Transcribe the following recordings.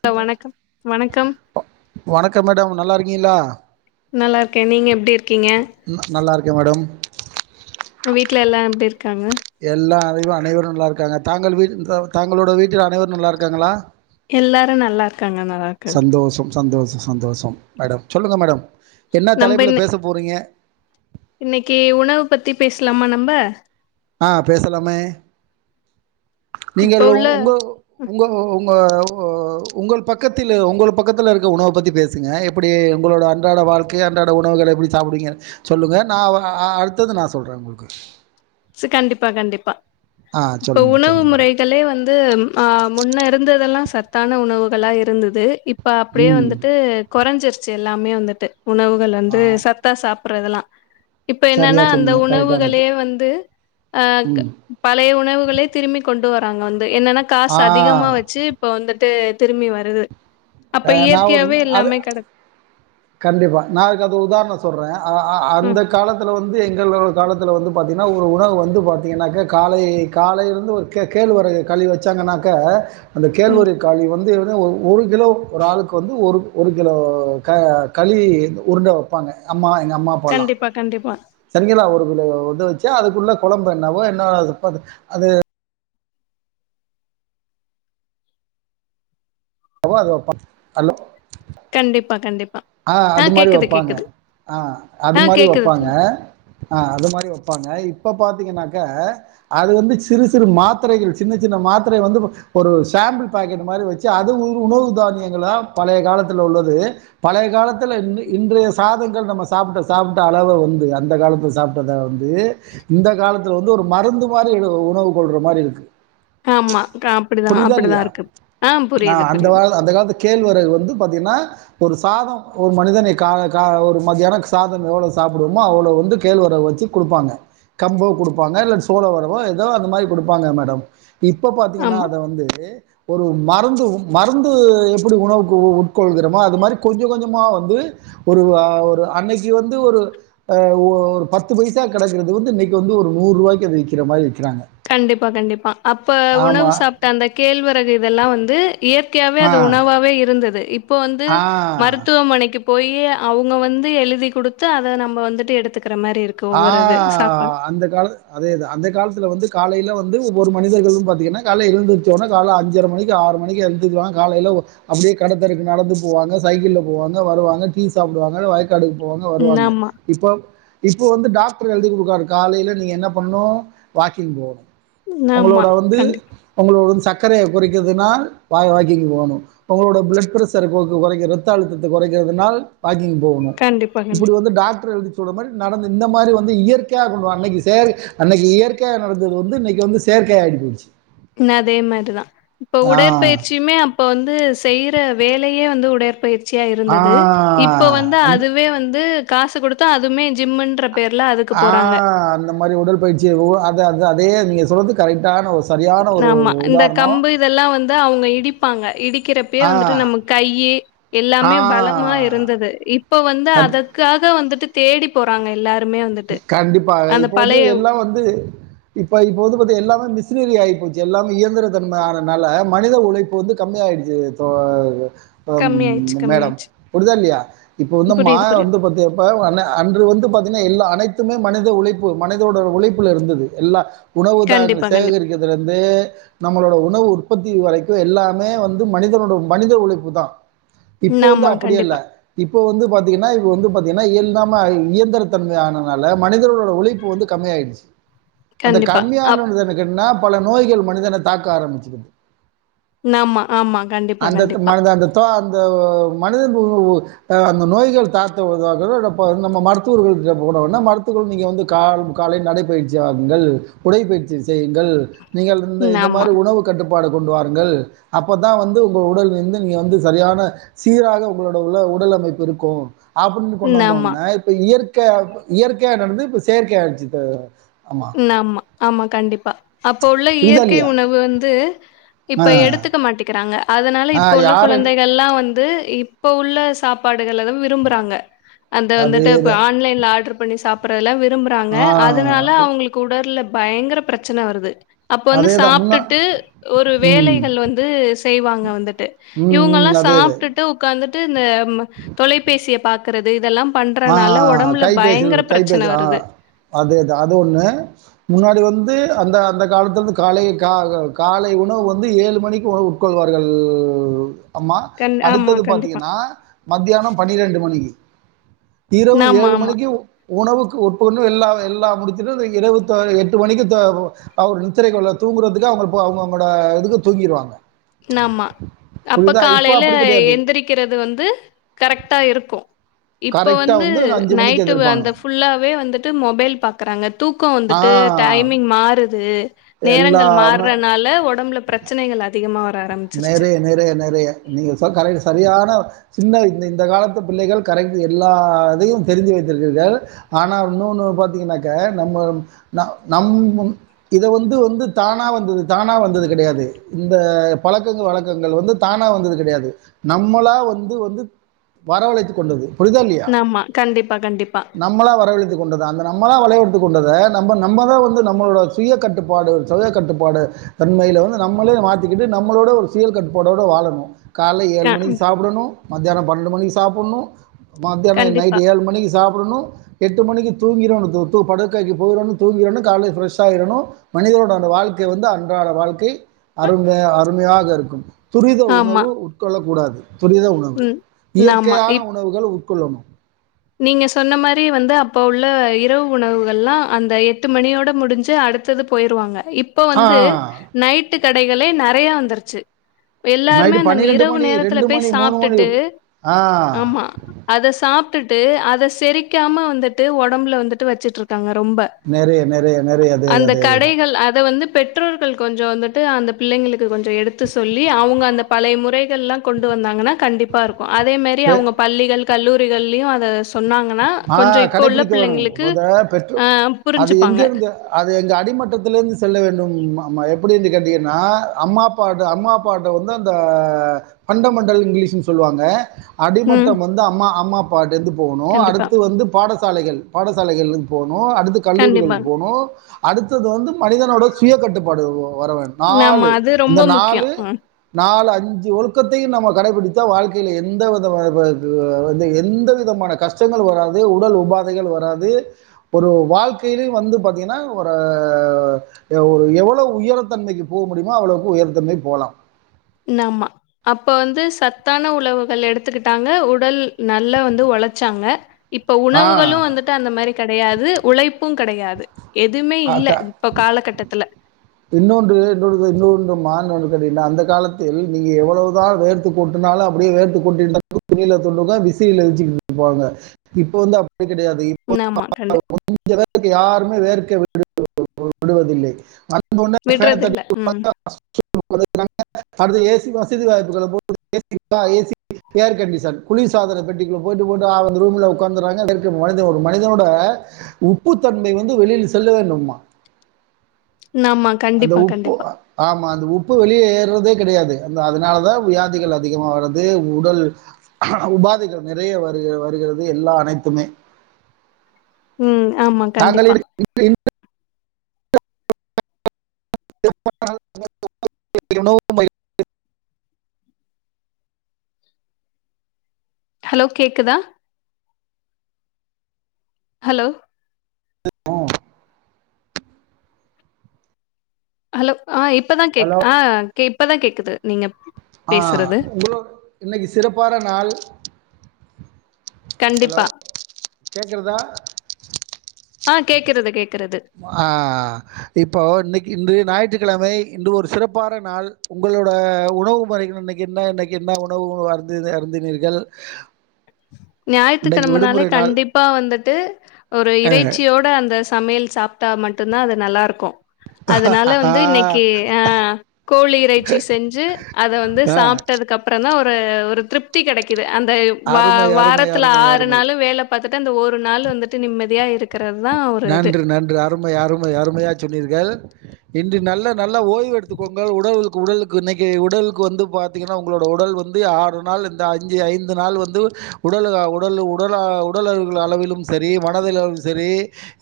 Hello வணக்கம் வணக்கம் வணக்கம் மேடம் நல்லா இருக்கீங்களா நல்லா இருக்கேன் நீங்க எப்படி இருக்கீங்க ந- நல்லா இருக்கேன் மேடம் வீட்டுல எல்லாம் எப்படி இருக்கு எல்லாம் அனைவரும் நல்லா இருக்காங்க தாங்கள் வீ தங்களோட வீட்டில் அனைவரும் நல்லா இருக்காங்களா எல்லாரும் நல்லா இருக்காங்க நல்லா இருக்காங்க சந்தோஷம் சந்தோஷம் சந்தோஷம் மேடம் சொல்லுங்க மேடம் என்ன நம்ப தலைப்பில் இன்னை பேச போகிறீங்க இன்னைக்கு உணவு பத்தி பேசலாமா நம்ம ஆஹ் பேசலாமே நீங்கள் இப்ப உள்ள உங்க உங்க உங்க உங்கள் பக்கத்தில் உங்க பக்கத்துல இருக்க உணவை பத்தி பேசுங்க எப்படி உங்களோட அன்றாட வாழ்க்கை அன்றாட உணவுக எப்படி சாப்பிடுங்க சொல்லுங்க நான் அடுத்தது நான் சொல்றேன் உங்களுக்கு ஸ் கண்டிப்பா கண்டிப்பா ஆ ப்ப சொல்லுங்கள் உணவு சொல்லுங்கள் மேடம் முறைகளே வந்து ம் ஆ முன்னே இருந்ததெல்லா சத்தான உணவுகளா இருந்துதூ இப் ப அப்டே ம் வந்துட்டூ கொறஞ்சீர்ச்சி எல்லாமே வந்துட்டூ உணவுகள் வந்து ஆ சத்தா சாப் புற இதெல்லா இப்பே சரியா என்னானா அந்த சொன்னீங்க கரெக்டானது. உணவுகளே வந்தூ ஆ க பழைய உணவுகளே திரும்பி கொண்டு வராங்கே வந் து என்னெனா காஸ் ஆ அதிகமா வெச்சு இப்ப வந்துட்டூ திருமி வருது அப்ப அ நான் ஒரு இயற்கையாவே அது எல்லாமே கெடக்கு கண்டிப்பா நா அதுக்கு அது ஒரு உதாரணம் சொல்றேன் ஆ ம் அந்தேக் காலத்துலே வந்தூ ந்து எங்களோட காலத்துலே வந்து பாத்தீங்னா ஒரு உணவு வந்து பாத்தீங்கனாகே காலை காலைலிந்து ஒரு கே கேள்வரகு களி வெச்சாங்கனாகே அந்த ம் கேள்வரகு களி வந்து த ஓ ஒரு கிலோ ஒரு ஆளுக்கு வந்து ஒரு ஒரு கிலோ ட களி உருண்ட வப்பாங்க அம்மா கண்டிப்பா கண்டிப்பா சங்கில்லா ஒரு [unintelligible] இத வச்சு அதுக்குள்ள கொழம்பேன்னவோ என்ன அது பது அது நவோ அது வெப்பாங் கல்லு கண்டிப்பா கண்டிப் ஆ அது மாரி வெப்பாங்க ஆ அது ஆ மாரி கேக்குது வெப்பாங்க தோழி ஆ அது மாரி வெப்பாங்க இ இப்ப பாத்தீங்கன்னாக்க அது வந்து சிறு சிறு மாத்திரைகள் சின்ன சின்ன மாத்திரை வந்து இப்போ ஒரு சேம்பிள் பாக்கெட் மாரி வெச்சி அது [unintelligible] உணவு தானியங்களா பழைய காலத்துல உள்ளது பழைய காலத்துல இந்து இன்றைய சாதங்கள் நம்ம சாப்புட்ட சாப்புட்ட அளவ வந்து அந்த காலத்து சாப்ட்டத வந்து இந்த காலத்துல வந்து ஒரு மருந்து மாரி ஏதோ உணவு கொள்ற மாரி இருக்கு ஆமா க அப்டிதா புரியுதா அப்டிதா இல்லீயா இருக்கு ஆ புரியுது அந்த புரியுது வால் அந்த காலத்து கேள்வரகு வந்து பாத்தீங்கன்னா ஒரு சாதோ ஒரு மனிதனை கால கால ஒரு மத்தியானோ சாதம் எவ்ளோ சாப்புடுவோமோ அவ்ளோ வந்து கேழ்வரக் வச்சி குடுப்பாங்க கம்பு குடுப்பாங்க இல்ல சோள வரவோ ஏதோ அந்த மாரி குடுப்பாங்க மேடம் இப்போ பாத்தீங்கன்னா ஆமா அத வந்து ஒரு மருந்து உம் மருந்து எப்புடி உணவுக்கு உட் கொள்கிறோமோ அது மாரி கொஞ்ச கொஞ்சமா வந்து ஒரு வ ஒரு அன்னைக்கி வந்து ஒரு அ ஒ ஒரு பத்து பைசா கடக்கிறது வந்து இன்னைக்கு வந்து ஒரு நூறு ரூவாய்கு அது விக்கிற மாரி கண்டிப்பா கண்டிப்பா அப்ப உணவு ஆமாம் சாப்ட்ட அந்த கேழ்வரகு வெல்லா வந்து இயற்கையாவே ஆ அது உணவாவே இருந்தது இப்போ வந்து ஆ மருத்துவமனைக்குப் போய் அவங்க வந்து எழுதி கொடுத்து அதை நம்ம வந்துட்டு எடுத்துக்க ஆஹ் அந்த கால அதே தான் அந்த காலத்துல வந்து காலையில வந்து ஒவ்வொரு மனிதர்களும் பாத்தீங்கன்னா காலையில எழுந்துருச்சோடனே காலைல அஞ்சரை மணிக்கு ஆறு மணிக்கு எழுந்துருவாங்க காலையில் அப்படியே கடைத்தெருவுக்கு நடந்து போவாங்க சைக்கிளில் போவாங்க வருவாங்க டீ சாப்பிடுவாங்க கடைக்கு போவாங்க ம் வருவாங்க ஆமா, இப்போ இப்போ வந்து டாக்டர் எழுதி கொடுக்காரு காலையில நீங்க என்ன பண்ணணும் வாக்கிங் போகணும் ஆமா. உங்களோட வந்து கண்டிப்பா, உங்களோட சக் சக்கரையை குறைக்கிறதுனா [unintelligible] வாக்கிங் போகணும் உங்களோட பிளட் பிரஷர் குறைக்க ரத்த அழுத்தத்தை குறைக்கிறதுனால் வாக்கிங் போகணும் கண்டிப்பா, இப்படி கண்டிப்பா. வந்து டாக்டர் எழுதி தொடமல் நடந்து இந்த மாதிரி வந்து இயற்கையா சொல்லுவாங்க அன்னை அன்னைக்கு இயற்கையா நடந்தது வந்து இன்னைக்கு வந்து செயற்கை ஆகிருச்சு இன்னும் அதே மாதிரிதான் இப்ப உடற்பயிற்சியுமே இப்போ வந்து செய்யற வேலையே வந்து உடற்பயிற்சி- சியா ஆ இருந்தது இப்போ வந்து அந்த அதுவே வந்து காசு கொடுத்தா அதுமே ஜிம்ன்ற ஆஹ் அந்த மாரி உடல் பயிற்சிவோ அத அ அதே நீங்க சொல்றது கரெக்டான ஒ- ஆமா இந்த கம்பு இதெல்லாம் வந்து அவங்க இடிப்பாங்க இடிக்கிறப்பயே ஆ வந்துட்டு நம்ம கையி ஆ எல்லாமே பலமா இருந்தது இப்ப வந்து கண் அதற்காக வந்துட்டு தேடி போறாங்க எல்லாரு கண்டிப்பா இப்ப வந்து எல்லாம் வந்து இப்ப இப்ப வந்து பாத்தா எல்லாமே மிஸ் னரி ஆகிப்போச்சு எல்லாம இயந்திர தன்மை ஆனதால மனித உழைப்பு வந்து கம்மி ஆயிடுச்சு தோழர் கம்மியாயிடுச்சு ம் மேடம் கம்மியாயிடுச்சு உடுதா இல்லயா இப்போ வந்து மா புரியுது புரியுது வந்து பார்த்தீங்க இப்ப அன்று வந்து பாத்தீனா எல்லா அனைத்துமே மனித உழைப்பு மனிதோட உழைப்புல இருந்தது எல்லா உணவு தானு கண்டிப்பா கண்டிப்பா சேகரிக்கிறதுல இருந்து நம்மளோட உணவு உற்பத்தி வரைக்கும் எல்லாமே வந்து மனிதனோட மனித உழைப்பு தான் இப்ப ம் வந்து ஆமா அப்படியல்ல கண்டிப்பா இப்ப வந்து பாத்தீங்கன்னா இப்ப வந்து பாத் ஏன்னா இயங்காம இயந்திரத்தன்மையானவ னால மனிதர்களோட உழைப்பு வந்து கம்மியாயிடுச்சு அந்த கண்டிப்பா அப் கம்மியானது எனக்கு என்னா பல நோய்கள் மனிதனை தாக்க ஆரம்பிச்சிருச்சு ஆமா ஆமா கண்டிப்பா அந்த த்து கண்டிப்பா மனத அந்த த அந்த மனித [unintelligible] ஓஓஅந்த நோய்கள் தாக்க வருவா நம்ம மருத்துவர்கள் போனஉடனே மருத்துவர் நீங்க வந்து காலை நடைபயிற்சி ஆகுங்கள் உடைப்பயிற்சி செய்யுங்கள் நீங்கள் இந்த ம் இந்த ஆமா மாரி உணவு கட்டுப்பாடு கொண்டு வாருங்கள் அப்பதா வந்து உங்க உடல் வந்து நீங்க வந்து சரியான சீராக உங்களோட உள உடல் அமைப்பு இருக்கு அப்டின்னு கொண்டு ம் ஆமா வந்தோன இப்ப இயற் க்க இயற்கைய நடந்து இப்ப செயற்கைய ஆயீச்சு நமா ஆமா கண்டிப்பா அப்போ உள்ள புரியுதா இயற்கை இல்லையா உணவு வந்து ஆ இப்ப எடுத்துக்க மாட்டிக்கிறாங்க அதனால ஆ இப்ப உள்ள யார் அது குழந்தைகள்லாம் வந்து இப்ப உள்ள சாப்பாடுகள்த விரும்புறாங்க அந்த அதே வந்துட்டு இ தான் ஆன்லைன்ல ஆர்டர் பண்ணி சாப்ப [unintelligible] விரும்புறாங்க ஆ அதனால அவங்க உடர்ல பயங்கர பிரச்சன வருது அப்ப வந்து அதே தான் முன்னா சாப்பிட்டுட்டு ஒரு ம். வேலைகள் வந்து செய்வாங்க வந்துட்டு ம், இவங்க ம். எல்லாம் அதேது. சாப்பிட்டுட்டு உட்கார்ந்துட [unintelligible] ம தொலைபேசிய பார்க்கறிறது இதெல்லாம் ஆஹ் கைபேச கைபேச வருது ஆஹ் அது இ அது ஒண்ணு முன்னாடி வந்து அந்த அந்த காலத்திருந்து காலை காலை உணவு வந்து ஏழு மணிக்கு உணவு உட்கொள்வார்கள் மா கண் ஆமா அடுத்தது கண்டிப்பா பாரத்தீங்கன்னா மத்தியானம் பன்னிரெண்டு மணி இரவு ஆமா ஏழு ஆமா மணிக்கு உணவுக்கு ஒப்புக்கண்டு எல்லா எல்லா எல்லா முடிச்சிட்டு இரவு எட்டு மணிக்கு ந தூங்கறதுக்கு அவங்க அவங்களோட தூங்கிடுவாங்க ஆமா அப்ப காலையில அப்படி கிடையாது. எந்திரிக்கிறது வந்து கரெக்டா இருக்கும் இப்ப கரெக்ட்டா வந்து மணிக்கு நைட்டு எந்திரிப்பாங்க. அந்த புல்லாவே வந்துட்டு மொபைல் பாக்குறாங்க தூக்கம் வந்துட்டு ஆ. டைமிங் மாறுது து நேரங்கள் எல்லாமே மாறுறனால உடம்புல பிரச்சனைகள் அது அதிகமா வர ஆரம்பிச்சிருச்சு. நிறைய நிறைய நிறைய நீங்க சொல் கரக்கு சரியான சின்ன இந்த இந்த காலத்தை பிள்ளைகள் கரெக்ட் எல்லா இதையும் தெரிஞ்சு வைத்திருக்கீர்கள் ஆனால் இன்னொன்று பார்த்தீங்கன்னாக்க நம்ம ந நம் இத வந்து வந்து தானாக வந்தது தானாக வந்தது கிடையாது இந்த பழக்கங்கள் வழக்கங்கள் வந்து தானா வந்தது கிடையாது நம்மளா வந்து வந்து வரவழைத்து கொண்டது புரிதோ இல்லையா ஆமா. கண்டிப்பா, கண்டிப்பா. நம்மளா வரவழத்து கொண்டதா அந்த நம்மளா வளைவத்து கொண்டத நம் நம்மதான் வந்து நம்மளட சுய கட்டுப்பாடு சுய கட்டுப்பாடு தன்மையில வந்து நம்மளே மாத்திக்கிட்டு நம்ம நம்மளோட ஒரு சுய கட்டு்பாடோடு வாழணும் காலைையில் க ஏழு மணிக்கு சாப்பிடணும் மத்தியானம் பன்னெண்டு மணிக்கு சாப்பிட்ணும் மத்தியானம் கண்டிப்பா. நைட்டு ஏழு மணிக்கு சாப்பிடணும் எட்டு மணிக்கு தூங்கிறோனு தூ தூ படுக்கைக்கு போயிறனு தூங்கிறோனு கால்ல ஃப்ரஸ் ஆயிரனு மனிதரோட அந்த வாழ்க்கை வந்து அன்றாட வாழ்க்கை அருமையா யாக இருக்கும் துரித ஆமா. உணவு உட்கொள்ளக் கூடாது துரித உணவு ம். ஆமா. இயற்கையான இப் உணவுகள் குல்லனு நீங்க சொன்ன மாரி வந்து அப்ப உள்ள இரவு உணவுகள்ல்லா அந்த எட்டு மணியோட முடிஞ்சு அடுத்தது போயிருவாங்க இப்ப ஆ வந்து நைட்டு கடைகளே நறைய வந்துருச்சு இப்ப எல்லாருமே நைட்டு அந்த இரவு மணி, நேரத்துல போய் மணி, மணி. சாப்பிட்டுட்டு ஆ ஆமா அத சாப் ட்டுட்டு அத செரிக்காம வந்துட்டு ஒடம்புல வந்துட்டு வச்சுட்டு இருக்காங்க நெறைய நெறைய நெறைய அதே அதே அதேதா கடைகள் அத வந்து பெற்றோர்கள் கொஞ்சோ வந்துட்டு அந்த பிள்ளைங்களுக்கு கொஞ்சோ எடுத்து சொல்லி அவங்க அந்த பழைய முறைகள் எல்லா கொண்டு வந்தாங்கன்னா கண்டிப்பா இருக் கு அதேமேரி பெ அவங்க பள்ளிகள் கல்லூரிகள் அத [unintelligible] ஆ கொஞ்சம் இப்போ உள்ள கடைபிடிக்க வேணும் பிள்ளைங்களுக்கு மொத அ அது புரிஞ்சுப்பாங்க. எங்கிருந்து அது எங்க அடிமட்டத்தில இருந்து செல்ல வேண்டும் எப்படி கேட்டீங்கன்னா அம்மா அப்பா அம்மா அப்பா வந்து அந்த ஃபண்டமெண்டல் இங்கிலீஷுனு சொல்லுவாங்க ம். அடிமட்டம் வந்து அம்மா அம்மா அப் படுதுப் போகணும் கண்டிப்பா, அடுத்து பாடசாலைகள் பாடசாலைகளிருந்து போக அடுத்து கண்டிப்பா. கல்லூரிகளுக்கு போணும் அடுத்தது வந்து மனிதனோட சுய கட்டுப்பாடு வரவேன் ஆமா. நாலு அது அந்த ரொம்ப முக்கியம். நாலு அ. நாலு அ அஞ்சு ஒழுக்கத்தையும் நம்ம கடைபிடித்த வாழ்க்கையில் எந்த விதமான எந்த விதமான கஷ்டங்கள் வராது உடல் உபாதைகள் வராது ஒரு வாழ்க்கையில வந்து பாத்தீன்னா ஒரு எவ்வளவு உயர்த்தன்மைக்கு போக முடியுமோ அவ்வளவுக்கு உயர்த்தன்மைக்கு போகலாம் நாம அப்ப வந்து சத்தான உணவுகள் எடுத்துக்கிட்டாங்க உடல் நல்லா வந்து உழைச்சாங்க இப்ப ஆ உணவுகளும் வந்துட்டு அந்த மாதிரி கிடையாது உழைப்பும் கிடையாது எதுவுமே இல்ல. அதா இப்ப காலகட்டத்துல. இன்னொன்று இன்னொன்று இன்னொன்று மா அந்த காலத்தில் நீ எவ்வளவு தான் வேர்த்து கொட்டுனாலும் அப்படியே வேர்த்து கொட்டினாலும் கிடையாது இப்பது ஆமா கண்டி [unintelligible] க யார் இன்னமே வேர்க்க விட் விடுவதில்லை விடுறதில்ல. ம். [unintelligible] [inaudible] [inaudible] ஏசி வசதி வாய்ப்புகள போட்டு ஏசி ஏர்கன்டிசன் குளிர்சாதன பெட்டிகுள்ள போட்டு போட்டு அவுங்க ரூம்ல உக்காந்துறாங்க ஒரு மனிதனோட உப்புத்தன்மை வந்து வெளியில செல்ல வேணுமா ஆமா கண்டிப்பா கண்டிப்பா ஆமா அந்த உப்பு வெளிய ஏற்றதே கெடையாது அந்த அதனாலதா வியாதிக அதிகமா வறது உடல் உபாதைகள் நெறைய வருக வருகிறது எல்லா அனைத்துமே உம் ஆமா கண்டிப்பா [inaudible] [inaudible] உணவு ஹலோ கேக்குதா ஹலோ [inaudible] உம் ஹலோ ஆஹ் இப்பதா கேக் ஹலோ ஆஹ் இப்பதா கேக்குது நீங்க ஆ பேசுறது உங்களோட இன்னைக்கு சிறப்பான நாள் ஹலோ கண்டிப்பா. கேக்றதா ஆஹ கேக்கிறது கேக் ஆஹ் இப்போ இன்னக்கி இன்று ஞாயிற்று கிழமை இன்று ஒரு சிறப்பான நாள் உங்களோட உணவு முறைகள இன்னக்கு என்ன இன்னக்கு என்ன உணவு அருந்தின அருந்தினீர்கள் இன்னைக்கு ஞாயித்துக்கிழமனாலே விடுமுறை நாள் கண்டிப்பா வந்துட்டு ஒரு அ. இறைச்சியோட அந்த சமையல் சாப்ட்டா மட்டு தா அது நல்லா இருக்கு அதனால வந்து இன்னைக்கு ஆஹ் கோழி இறைச்சி செஞ்சு அத வந்து ஆ சாப்ட்டதுக்கு அப்புற தா ஒரு ஒரு ஒரு திருப்தி கெடக்குது அந்த வா அருமை அருமை வாரத்துல அருமை ஆறு அருமை நாளு வேல பாத்துட்டு அந்த ஒரு நாள் வந்துட்டு நிம்மதியா இருக் நன்று நன்று அருமை அருமை அருமையா சொன்னீர்கள் இன்று நல்ல நல்ல ஓய்வு எடுத்துக்கோங்க உடலுக்கு உடலுக்கு இன்னைக்கு உடலுக்கு வந்து பாத்தீங்கன்னா உங்களோட உடல் வந்து ஆறு நாள் இந்த அஞ்சு ஐந்து நாள் வந்து உடல உடல் உடல உடல் அளவிலும் சரி மனதளவிலு சரி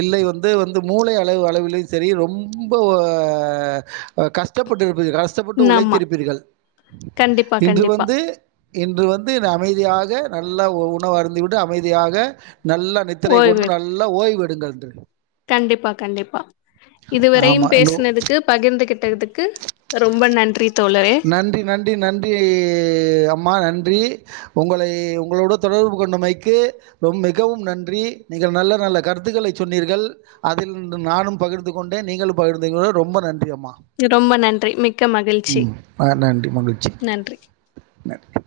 இல்லை வந்து வந்து மூளை அளவு அளவிலும் சரி ரொம்ப ஆஹ் கஷ்டப்பட்ருப் [unintelligible] கஷ்டப்பட்டு ம், ஆமா உழைத்திருப்பீர்கள் கண்டிப்பா இன்று கண்டிப்பா வந்து இன்று வந்து அமைதியாக நட நல்ல உணவு அருந்துவிட்டு அமைதியாக நல்ல நித்திரை ஓய்வு கொண்டு எடு- நல்ல ஓய்வெடுங்கள் இன்று கண்டிப்பா கண்டிப்பா ஆமா. இதுவரையும் நோ பேசுனதுக்கு பகிர்ந்துகிட்டதுக்கு ரொம்ப நன்றி தோழரே நன்றி நன்றி நன்றி அய் அம்மா நன் றி உங்களை உங்களோடு தொடர்பு கொண்டமைக்கு ரொ மிகவும் நன்றி நீங்கள் நல்ல நல்ல கருத்துக்களை சொன்னீர்கள் அதில் நானும் பகிர்ந்து கொண்டேன் நீங்களும் பகிர்ந்திங்க ரொம்ப நன்றி அம் ரொம்ப நன்றி மிக்க மகிழ்ச்சி ஆ நன்றி மகிழ்ச்சி நன்றி நன்றி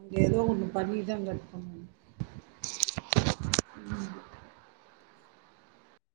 அங்க ஏதோ ஒன்னு பண்ணிட்டுதாங்க இருக்காங்க ம்